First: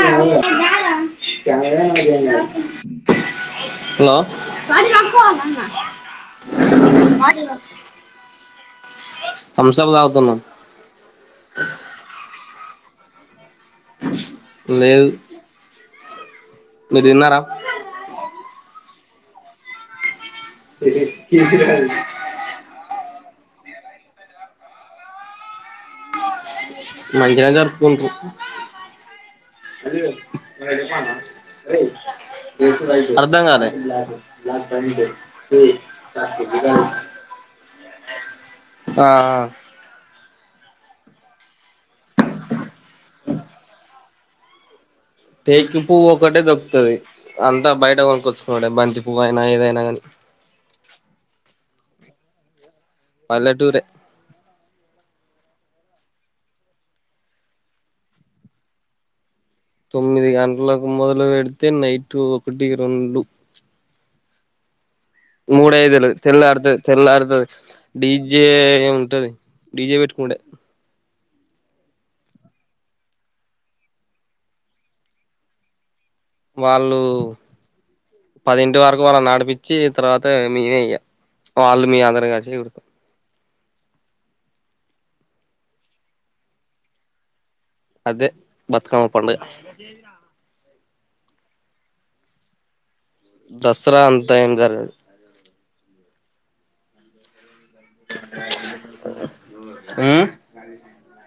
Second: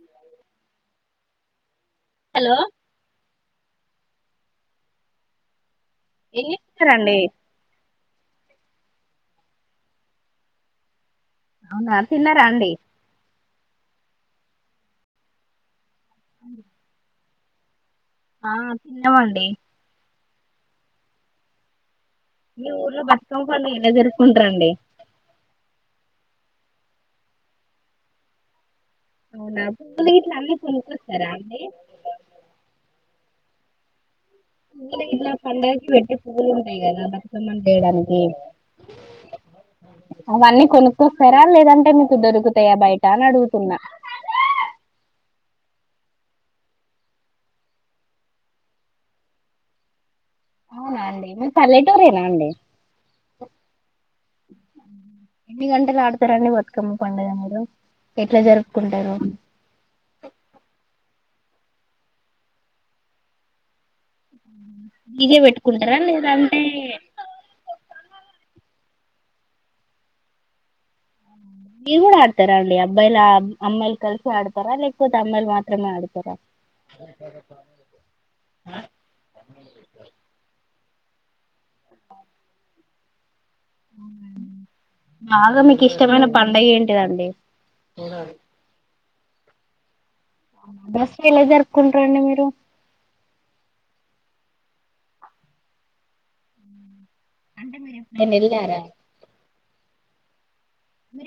Hello hello hello ఎన్నిస్తారండి హంసాబదతాగుతున్నా అవునా తిన్నారా అండి లేదు మీరు తిన్నారా ఆ తిన్నమడి రా మీ ఊర్లో బతుకమకండి ఇళ జరుకుంటారంండి మజర తరకుంట హెచ్ అవునా పువ్వులు ఎమయానా గిట్ల అన్ని చెపల్ కొనుక్కొస్తారా అండి నా రే రిక్స అర్ధాంగాాల పు్లు ఇలా పండగకి పెట్టి పువ్లు ఉంటాయి కదా బర్కమ్మని చేయడానికి ఆ అవన్నీ కొను ఇ ఫరాలు లేదంటే మీకు దొరుకుతాయా బయట అని అడుగుతున్నా టేకి పువ్ ఒకటే దొక్కుతుంది అంతా బయట కొకొచ్చుకున్నాంటే బంతి పువ్ అయినా ఏదైనా కానీ అవునా అండి మీరు పల్లెటూరేనా అండి పల్టూర ఎన్ని గంటలు ఆడతారండి బతుకమ్మ పంండగ మీరు ఎట్లా జరుపుకుంటారు తొమ్మిది గంటలకు మొదలు పెడితే నైట్ ఒకటి రెండు డీజే పెట్టుకుంటారా మూడయిదులు తెల్లార్తది లేదంటే తెల్లార్తది డీ జే ఉంటది డీ జే పెట్టుకుండే మీరు కూడా ఆడతారా అండి అబ్బాయిలు అమ్మాయిలు కలిసి ఆడతారా లేకపోతే అమ్మాయిలు మాత్రమే ఆడు వాళ్ళు పదింటి వరకు వాళ్ళను ఆడిపిచ్చి తర్వాత మేమే ఇగ వాళ్ళు మీ అందరు కలిసి [unintelligible] బాగా మీకు ఇష్టమైన పండగ ఏంటిదండి అదే బతుకమ్మ పండగ దసరా ఎలా జరుపుకుంటారండి మీరు దసరా అంతా ఏం జరగదు ఎప్పుడన్న ఎల్లారా మ్మ్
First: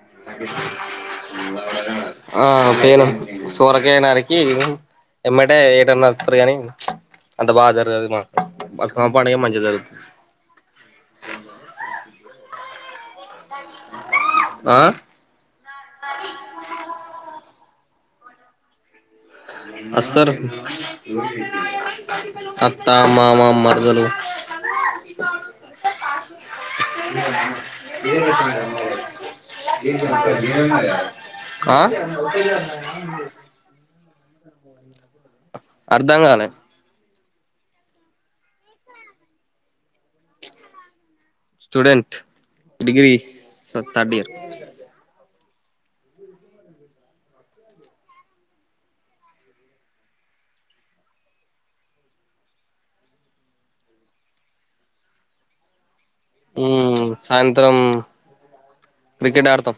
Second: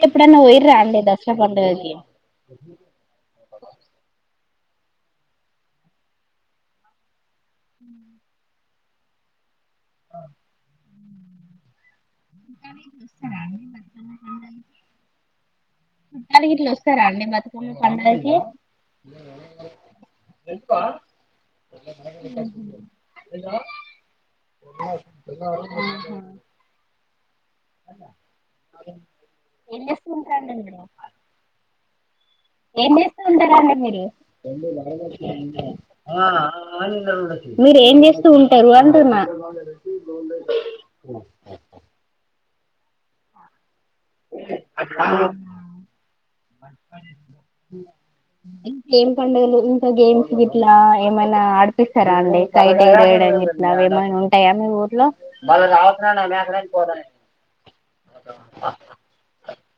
ఎప్పుడైనా పోయిర్రా అండి దసరా పండుగకి ఆ పేరు సొరకాయ నారి ఏ ఏం ఎమట్టే ఏటన్న వత్తరు కానీ అంత బాగా జరగదు అది మా బతుకమ్మ పండగ ఏం మంచిగ జరుగు వస్తారా అండి ఆ గిట్ల వస్తారా అండి మరీ హుమ్ పండగి అస్తరు అత్త మామ మరదలు ఏం చేస్తూ ఉంటారండి మీరు ఆ ఏం చేస్తా ఉంటరండి మీరు [unintelligible] అర్ధం ఆ ఆ కాలే ఆలింట్ల గుడా మీరు ఏం చేస్తూ ఉంటారు అంటున్నా స్టూడెంట్ డిగ్రీస్ థర్డ్ ఇయర్ ఏం పండుగలు ఇంకా గేమ్స్ గిట్లా ఏమైనా ఆడిపిస్తారా అండి, కైట్ ఎగరేయడం గిట్లా ఏమైనా ఉంటాయా మీ ఊర్లో, మ్మ్ నే అడతాం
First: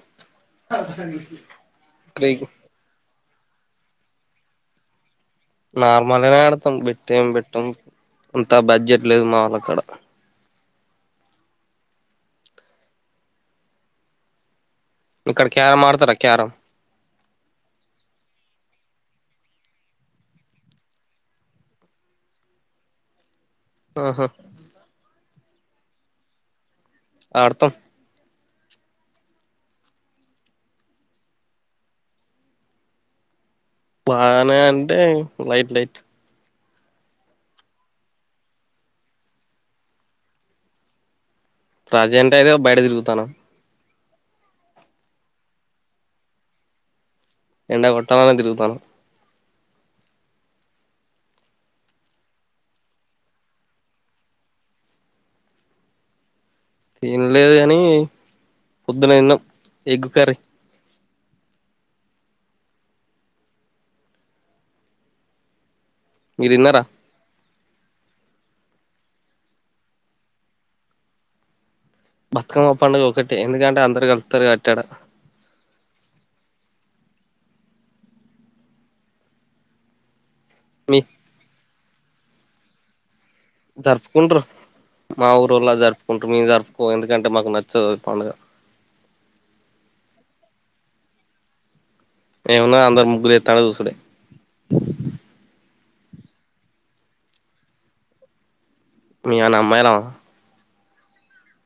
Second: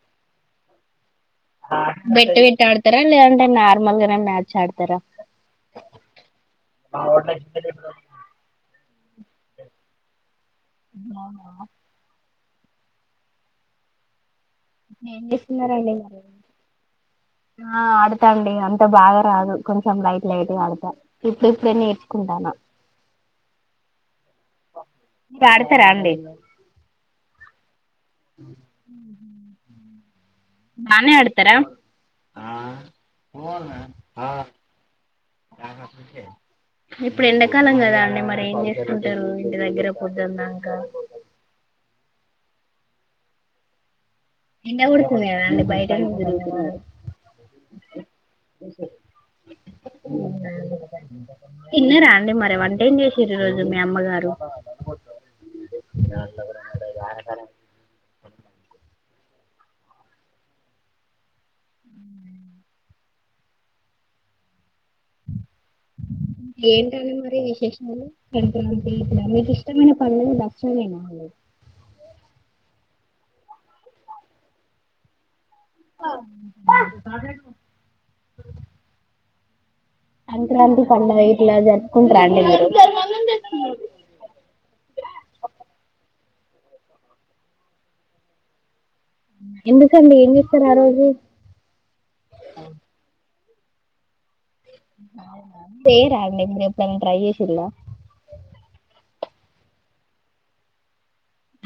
బెట్ట బట్ ఆడతారా లే న నార్మల్నే మ్యాచ్ ఆడతారా. నార్మల్నే ఆడతాం బెట్టం పెట్టాం. అంత బడ్జెట్ లేదు మాములుక్కడ ఆ ఏం ఇక్కడ క్యారం చేస్తున్నారండి ఆడతారా మరి క్యారం ఆ ఆడతా అండి అంత బాగా రాదు. కొంచెం లైట్ లైట్ ఆడతా ఇప్పుడు ఇప్పుడె నేర్చుకుంటాను. ఆహా పాడతారా అండి. ఆడత [inaudible] బానే అడుతరా ఆ బానే అంటే లైట్ లైట్ ఇప్పుడు ఎండాకాలం కదా అండి. మరి ఏం చేసుకుంటారు. ఇంటి దగ్గర పొద్దున్నాంక రాజే అంటే అదో బయట తిరుగుతాను. ఎన్న ఉడుకుంది అంట బైట ఎండ కొట్టాలనే తిరుగుతాను తిన్న రాండి మరి వంటే ఏం చేస రోజు మీ అమ్మగారు. తినలేదు కాని పొద్దున తిన్నా. ఎగ్ కర్రీ మీరు [inaudible] తిన్నారా ఏంటండి మరి విశేషా అ కద మీకు ఇష్టమైన పనుల నష్టమనా అ బతుకమ్మ పండుగ ఒకటే ఎందుకంటే అందరు కలుపుతారు కబట్టి అడ. [unintelligible] ఇట్లాంటి మీ పండగ ఇట్ల ఇప్పుడంటున్నారు [unintelligible] జరుపుకుంటారు మాఊరో లాగ ఇంక మేము జరుపుకోము. ఎందుకంటే మాకు నచ్చదు ఆ పండగ. ఎందుకండి ఏం చేస్తారు, ఆ రోజు. తల దూసుడె తేడా అండి మీకు ఎప్పుడైనా ట్రై చేసారా మీ అన్న అమ్మాయిలా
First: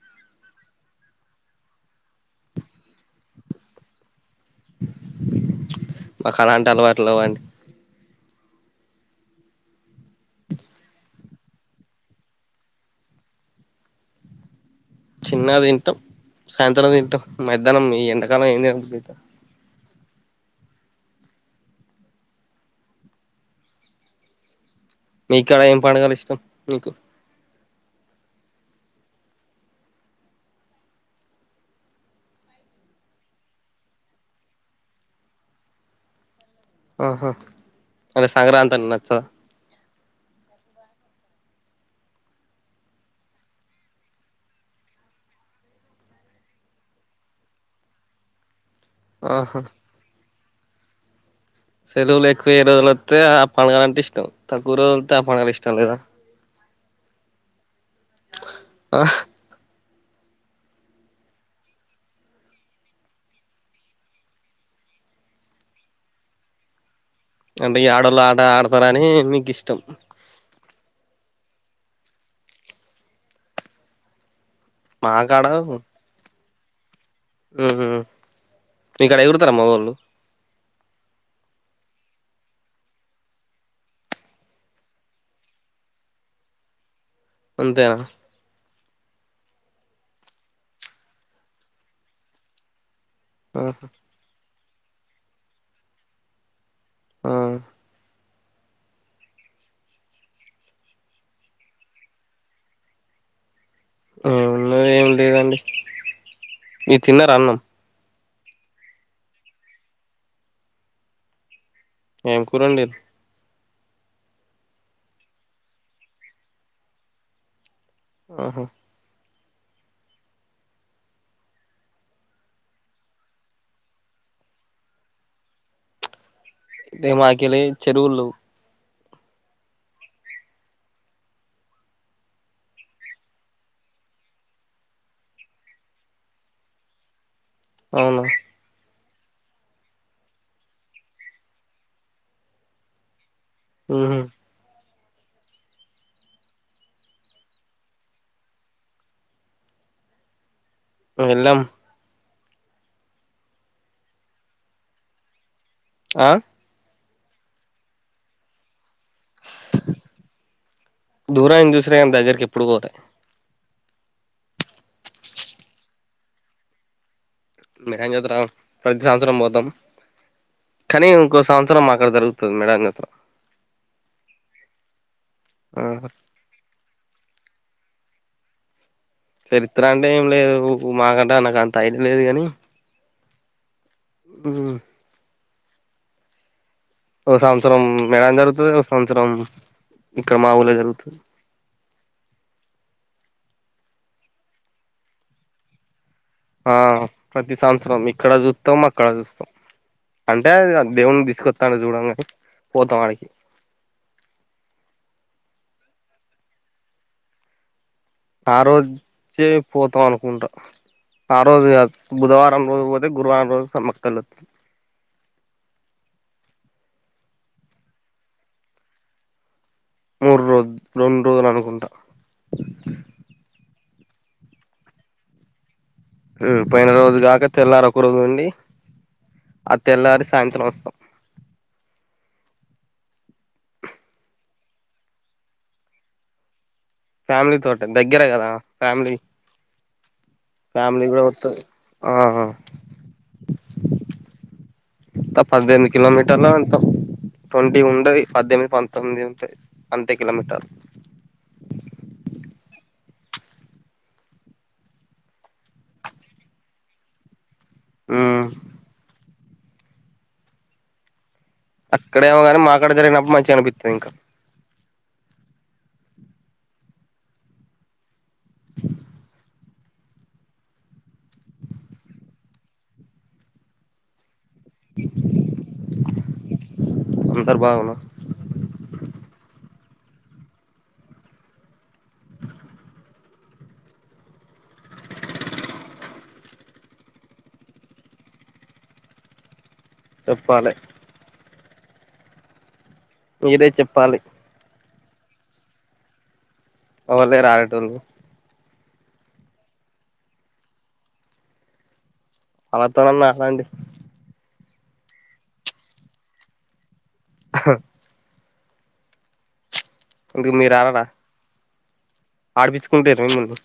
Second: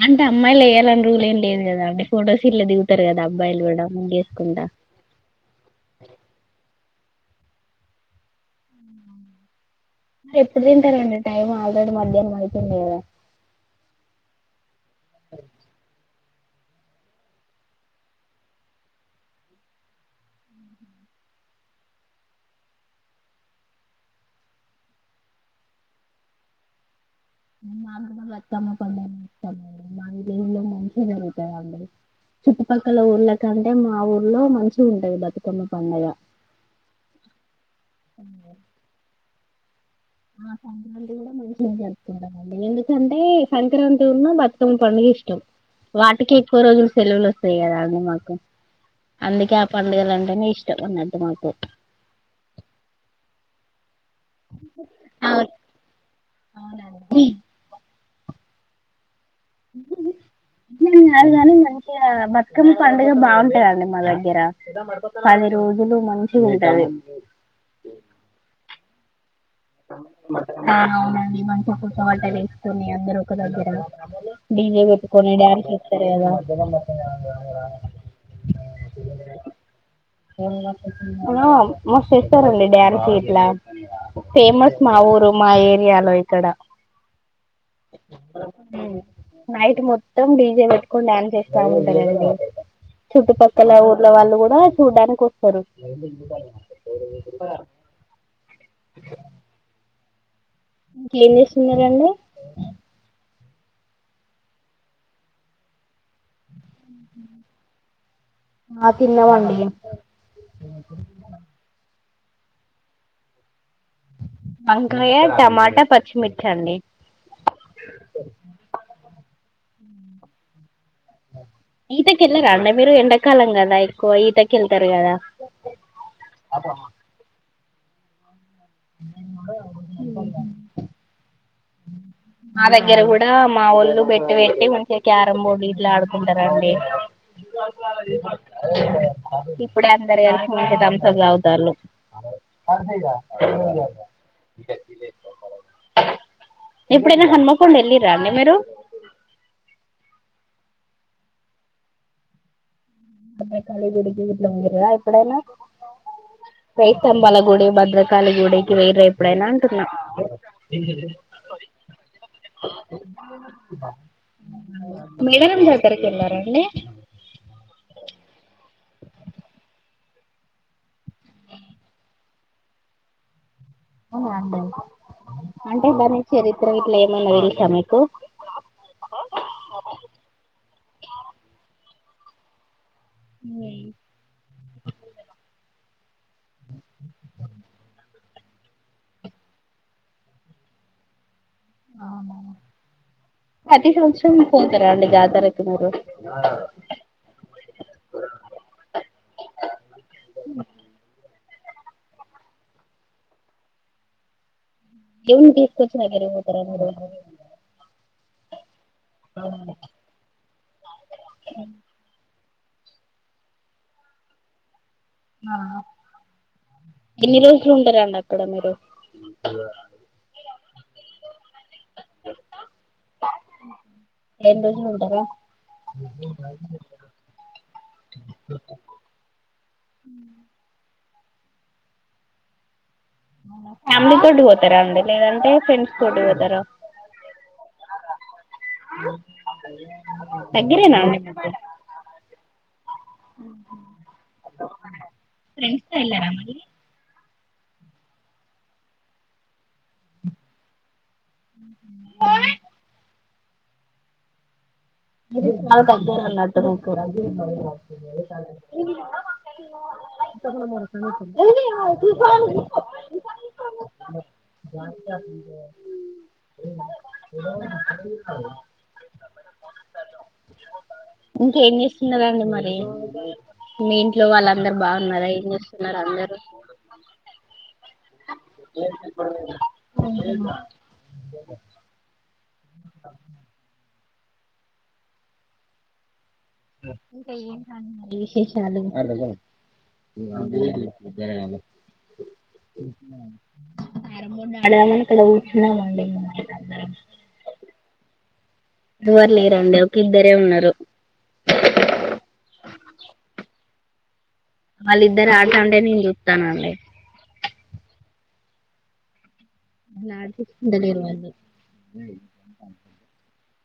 అంటే అమ్మాయిలు వేయాలని రూలు ఏం లేదు కదా అండి. ఫోటో షూట్లో దిగుతారు కదా అబ్బాయిలు కూడా. ముగ్గేసుకుంటా మకల అంటే నవ్వండి మరి ఎప్పుడు తింటారండి. టైం ఆల్రెడీ మధ్యాహ్నం అయితుంది కద. చిన్న తింటం సాయంత్రం తింటాం మధ్యాహ్నం ఈ ఎండకాలం ఏం తినబుద్ అయితది మీకడ ఏం పండుగలు ఇష్టం మీకు మాకు బతుకమ్మ పండగంటే ఇష్టం మా విలేజ్ మంచిగా జరుగుతదండి చుట్టుపక్కల ఊళ్ళకంటే మా ఊళ్లో మంచిగా ఉంటది బతుకమ్మ పండగ ఆహా అంటే సంక్రాంతి అంటె నచ్చదా ఆ సంక్రాంతి కూడా మంచి జరుపుకుంటమండి ఎందుకంటే సంక్రాంతి ఉన్న బతుకమ్మ పండుగ ఇష్టం వాటికి ఎక్కువ రోజులు సెలవులు వస్తాయ్ కదా అండి మాకు అందుకే ఆహా ఆ పండుగలు అంటేనే ఇష్ ఇష్ట ఉన్నటు మాకు సెలవలు ఎక్కువ ఏ రోజులు వత్తే ఆ పండగలంటే ఇష్ తక్కువ్ రోజుల్ వత్తే ఆ అవును పండగలు ఇష్టం లేదా అవునండి హ అట్ల అని కాదు గాని మంచిగా బతుకమ్మ పండుగ బాగుంటదండి మా దగ్గర పది రోజులు మంచిగా ఉంటది పనాని మిక్ ఆ అవునండి మా ఒక తోట వేస్కొని అందరు ఒక దగ్గర డీజే పెట్టుకొని మాకాడ డాన్స్ చేస్తరు కదా ఎగ ఉహు మీకాడ ఎగురుతారా మగోళ్ళు ఆ మ చేస్తారండి డ్యాన్స్ గిట్ల ఫేమస్ మా ఊరు మా ఏరియాలో ఇక్కడ అంతేనా నైట్ మొత్తం డీజే పెట్టుకొని డ్యాన్స్ చేస్తా ఉంటారండి చుట్టుపక్కల ఆహా ఊర్ల వాళ్ళు గుడా చూడ్డానికి వస్తరు ఆ అ ఇంకేం చేస్తున్నారండి ఏమున్నది ఏమ్ లేదండి మీర్ తిన్నర అన్నం ఆ తిన్న మండీ ఏం కూరండి వంకాయ టమాట పచ్చిమిర్చి అండి ఆహా ఈతకి ఎళ్ళరా అండి మీరు ఎండాకాలం కదా ఎక్కువ ఈతకి ఎళ్తారు కదా టె మాకెలీ చెరువుళ్ళు ఎన్నోడను మా దగ్గర కూడా మా ఒళ్ళు బెడ్డు పెట్టి మంచిగా క్యారం బోర్డు గిట్లా ఆడుకుంటారండి అదే అవునా ఇప్పుడే అందరు వెలి మంచిగా థాంప్సప్ తగుతల్లు అంతే ఉహు ఎప్పుడైనా హన్మకొండ వెళ్ళిరండి మీరు వెళ్ళాం భద్రకాళి గుడికి వెల్లరా ఎప్పుడేనా ఆహ్ తంబాలగూడి, భద్రకాళి గుడికి వేరేపు ఎప్పుడైన్నా అంటున్న దూరాన్ని చూసినా కానీ దగ్గరికి ఎప్పుడు పోలే మేడారం జాతరకి ఎల్లరండి మేడార జాతరం ప్రతి సంవత్సరం పోతాం కానీ ఇంకో సంవత్సరం మా కడ జరుగుతది మేడరాం జాతర అవున అండి అంటే ఆహా బనిచ్చరిత్ర గిట్ల మల్ల తెలుసా నీకు చరిత్ర అంటే ఏం లేదు మాకంటే నాకు అంత ఐడియా లేదు గాని అవున ఉహ్మ్ ఆ ఒక సంవత్సరం మేడారం జరుగుతది ఒక సంవత్సరం ఇక్కడ మాఊలే జరుగుతది అవునా ప్రతి సంవత్సరం పోతారా అండి జాతరకి మీరు ఆహ్ ప్రతి సంవత్సరం ఇక్కడ చూత్తం అక్కడ చూస్తాం అంటే దేవుని తీసుకొస్ తడ చూడం గనీ పోతంవాడకి దేవున్ని తీసుకుచ్చినగర పోతార మీరు ఆ రోజ్ చే పోతాం అనుకుంటా ఆ రోజు గద్ బుధవారం బుధవారం రోజు పోతే గురువారం రోజు సమక్క తల్లి ఒత్తది ఆహ్ ఎన్ని రోజులు ఉంటారంండి అక్కడ మీరు మూడ్రో రెండ్ రోజులు అనుక్ కుంట రెండ్ రోజులు ఉంటారా పోయిన రోజు కాక తెల్లారి ఒక రోజు ఉండి ఆ తెల్లరి సాయంత్రం వస్తాం ఫ్యామిలీ తోటి పో తారా అండి లేదంటే ఫ్రెండ్స్ తోటి పోతారా ఫ్యామిలీ తోటె దగ్గర కదా ఫ్యామిలీ దగ్గరేనా ఫ్యామిలీ అండి కూడా మీకు వస్తది ఆహ్ ఫ్రెండ్స్ పద్దెనిమిది తో వెళ్ళారా కిలోమీటర్లో మళ్ళీ వెంతాం ట్వంటీ ఉండది పద్దెనిమిది పంతొమ్మిది అంతే కిలోమీటర్ కోన [unintelligible] అకపో [unintelligible] లు మరసంగ [unintelligible] అక్కడేమో కాని మకాడ జరిగినప్పుడు మంచిగా అనిపిస్తుంది ఇంకా జ [inaudible] ఇంకేం చేస్తున్నండి మరి మీ ఇంట్లో వాళ్ళ అందరు బాగున్నారా ఏం చేస్తున్నారు అందరుూ అందరు బాగున్నారు [inaudible] విశేశాలు అ చెప్పాలే బర అద [unintelligible] [unintelligible] మీరే చెప్పాలి ఎక్కడ కూర్చున్నారడి ఎవరు లేరు ఆడే తోలు ఎవ ర లే రండి ఒక ఇద్దరే ఉన్నారు అలతోనన్నా అలాండి [unintelligible] వాళ్ళిద్దరు ఆడుతాంటే నేను చూస్తానుండి ఆహ్ హ్ ఎందుకు మీరు ఆడరా డుకిందలిరువా [unintelligible] ఆడిపిచ్చుకుంటారు మిమ్మల్ని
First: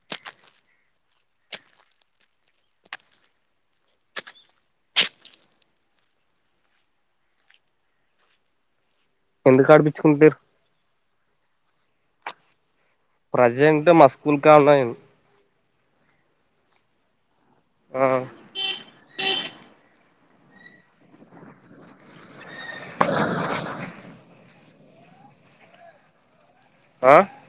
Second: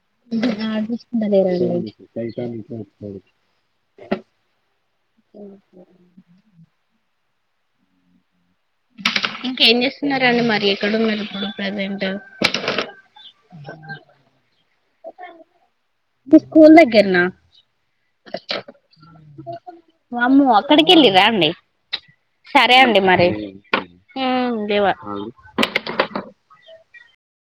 [unintelligible] ఎందుకు ఇంకేం చేస్తున్నారా ఆడిపిచ్చుకుంటారు అండి మరి ఎక్కడున్నారు ఇప్పుడు ప్రైజ్ నాట్ ప్రజెంట్ మా స్కూల్ కడ ఉన్నా మీ స్కూల్ దగ్గర్నా ఆహ్ వామ్మో అక్కడికి వెళ్ళిరండి సరే అండి మరి లేవా నువ్వు. అగు ఆ